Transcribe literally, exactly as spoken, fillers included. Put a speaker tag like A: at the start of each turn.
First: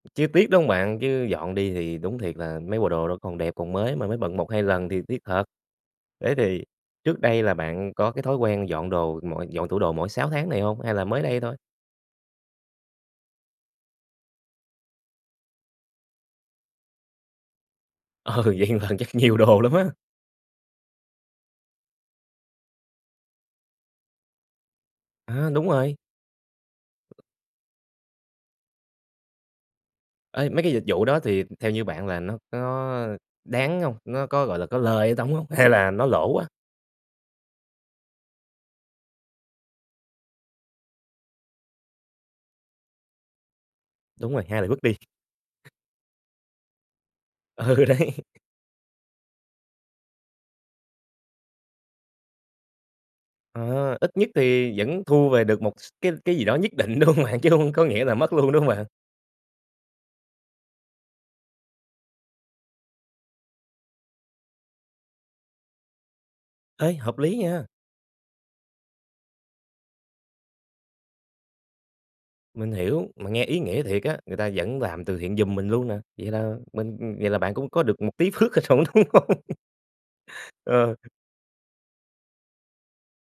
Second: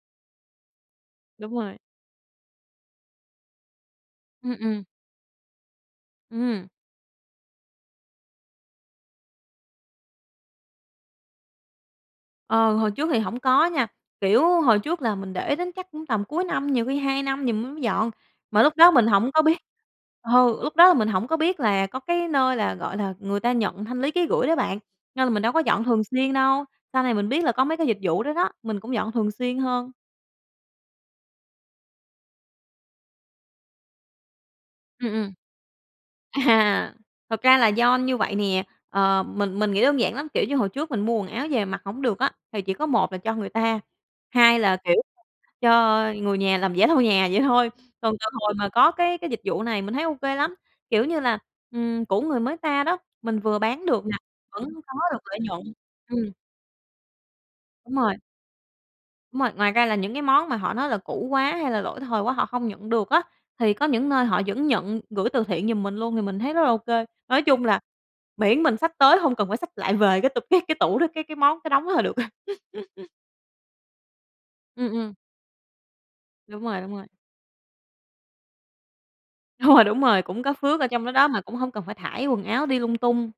A: Chứ tiếc đúng hông bạn? Chứ
B: Đúng
A: dọn đi
B: rồi.
A: thì đúng thiệt là mấy bộ đồ nó còn đẹp còn mới mà mới bận một
B: Ừm,
A: hai
B: ừm.
A: lần thì tiếc thật. Thế thì
B: Ừm.
A: trước đây là bạn có cái thói quen dọn đồ mọi dọn tủ đồ mỗi sáu tháng này hông? Hay là mới đây thôi?
B: Ờ, hồi trước thì hổng có nha, kiểu, hồi trước là mình để đến chắc cũng tầm cuối năm, nhiều khi hai năm gì m mới dọn,
A: Ừ,
B: mà
A: vậy
B: lúc
A: một
B: đó
A: lần
B: mình
A: chắc
B: hổng
A: nhiều
B: có biết
A: đồ lắm á.
B: ờ, lúc đó là mình hổng có biết là có cái nơi là, gọi là, người ta nhận thanh lý ký gửi đó bạn, nên là mình
A: À,
B: đâu có
A: đúng
B: dọn
A: rồi.
B: thường xuyên đâu. Sau này mình biết là có mấy cái dịch vụ đó đó, mình cũng dọn thường xuyên hơn.
A: Ê, mấy cái dịch vụ đó thì theo như bạn là nó có đáng hông? Nó có, gọi là, có lời
B: Ừm,
A: ở
B: ừm.
A: trỏng hông? Hay là nó lỗ á?
B: À, thật ra là do như vậy nè, ờ, mình mình nghĩ đơn giản lắm, kiểu như, hồi trước mình mua quần áo về mặc hông được á thì chỉ có một là cho người ta,
A: Đúng rồi,
B: hai
A: hai là
B: là,
A: vứt đi.
B: kiểu, cho người nhà làm giẻ lau nhà vậy thôi.
A: Ừ, đấy.
B: Còn từ hồi mà có cái cái dịch vụ này mình thấy ô kê lắm, kiểu như là, ừm, cũ người mới ta đó, mình vừa bán
A: Ờ,
B: được
A: ít
B: nè,
A: nhất
B: vẫn
A: thì
B: có
A: vẫn
B: được
A: thu
B: lợi
A: về
B: nhuận.
A: được một s cái
B: Ừm.
A: cái gì đó nhất định, đúng hông bạn? Chứ hông có
B: Đúng
A: nghĩa
B: rồi.
A: là mất luôn, đúng hông bạn?
B: Đúng rồi, ngoài ra là những cái món mà họ nói là cũ quá hay là lỗi thời quá họ không nhận được á, thì có những nơi họ vẫn nhận gửi từ thiện giùm mình luôn thì mình thấy rất là ô
A: Ê,
B: kê.
A: hợp lý
B: Nói chung
A: nha!
B: là miễn mình xách tới hông cần phải xách lại về cái t cái cái tủ đó cái cái món, cái đống đó là được.
A: Mình hiểu, mà nghe ý nghĩa thiệt á, người ta vẫn
B: Ừm,
A: làm
B: ừm.
A: từ thiện giùm mình luôn nè, vậy là
B: Đúng rồi, đúng
A: mình
B: rồi.
A: vậy là bạn cũng có được một tí phước ở trỏng đúng hông? Ờ.
B: Đúng rồi, đúng rồi, cũng có phước ở
A: Ờ.
B: trong đó đó mà cũng hông cần phải thải quần áo đi lung tung.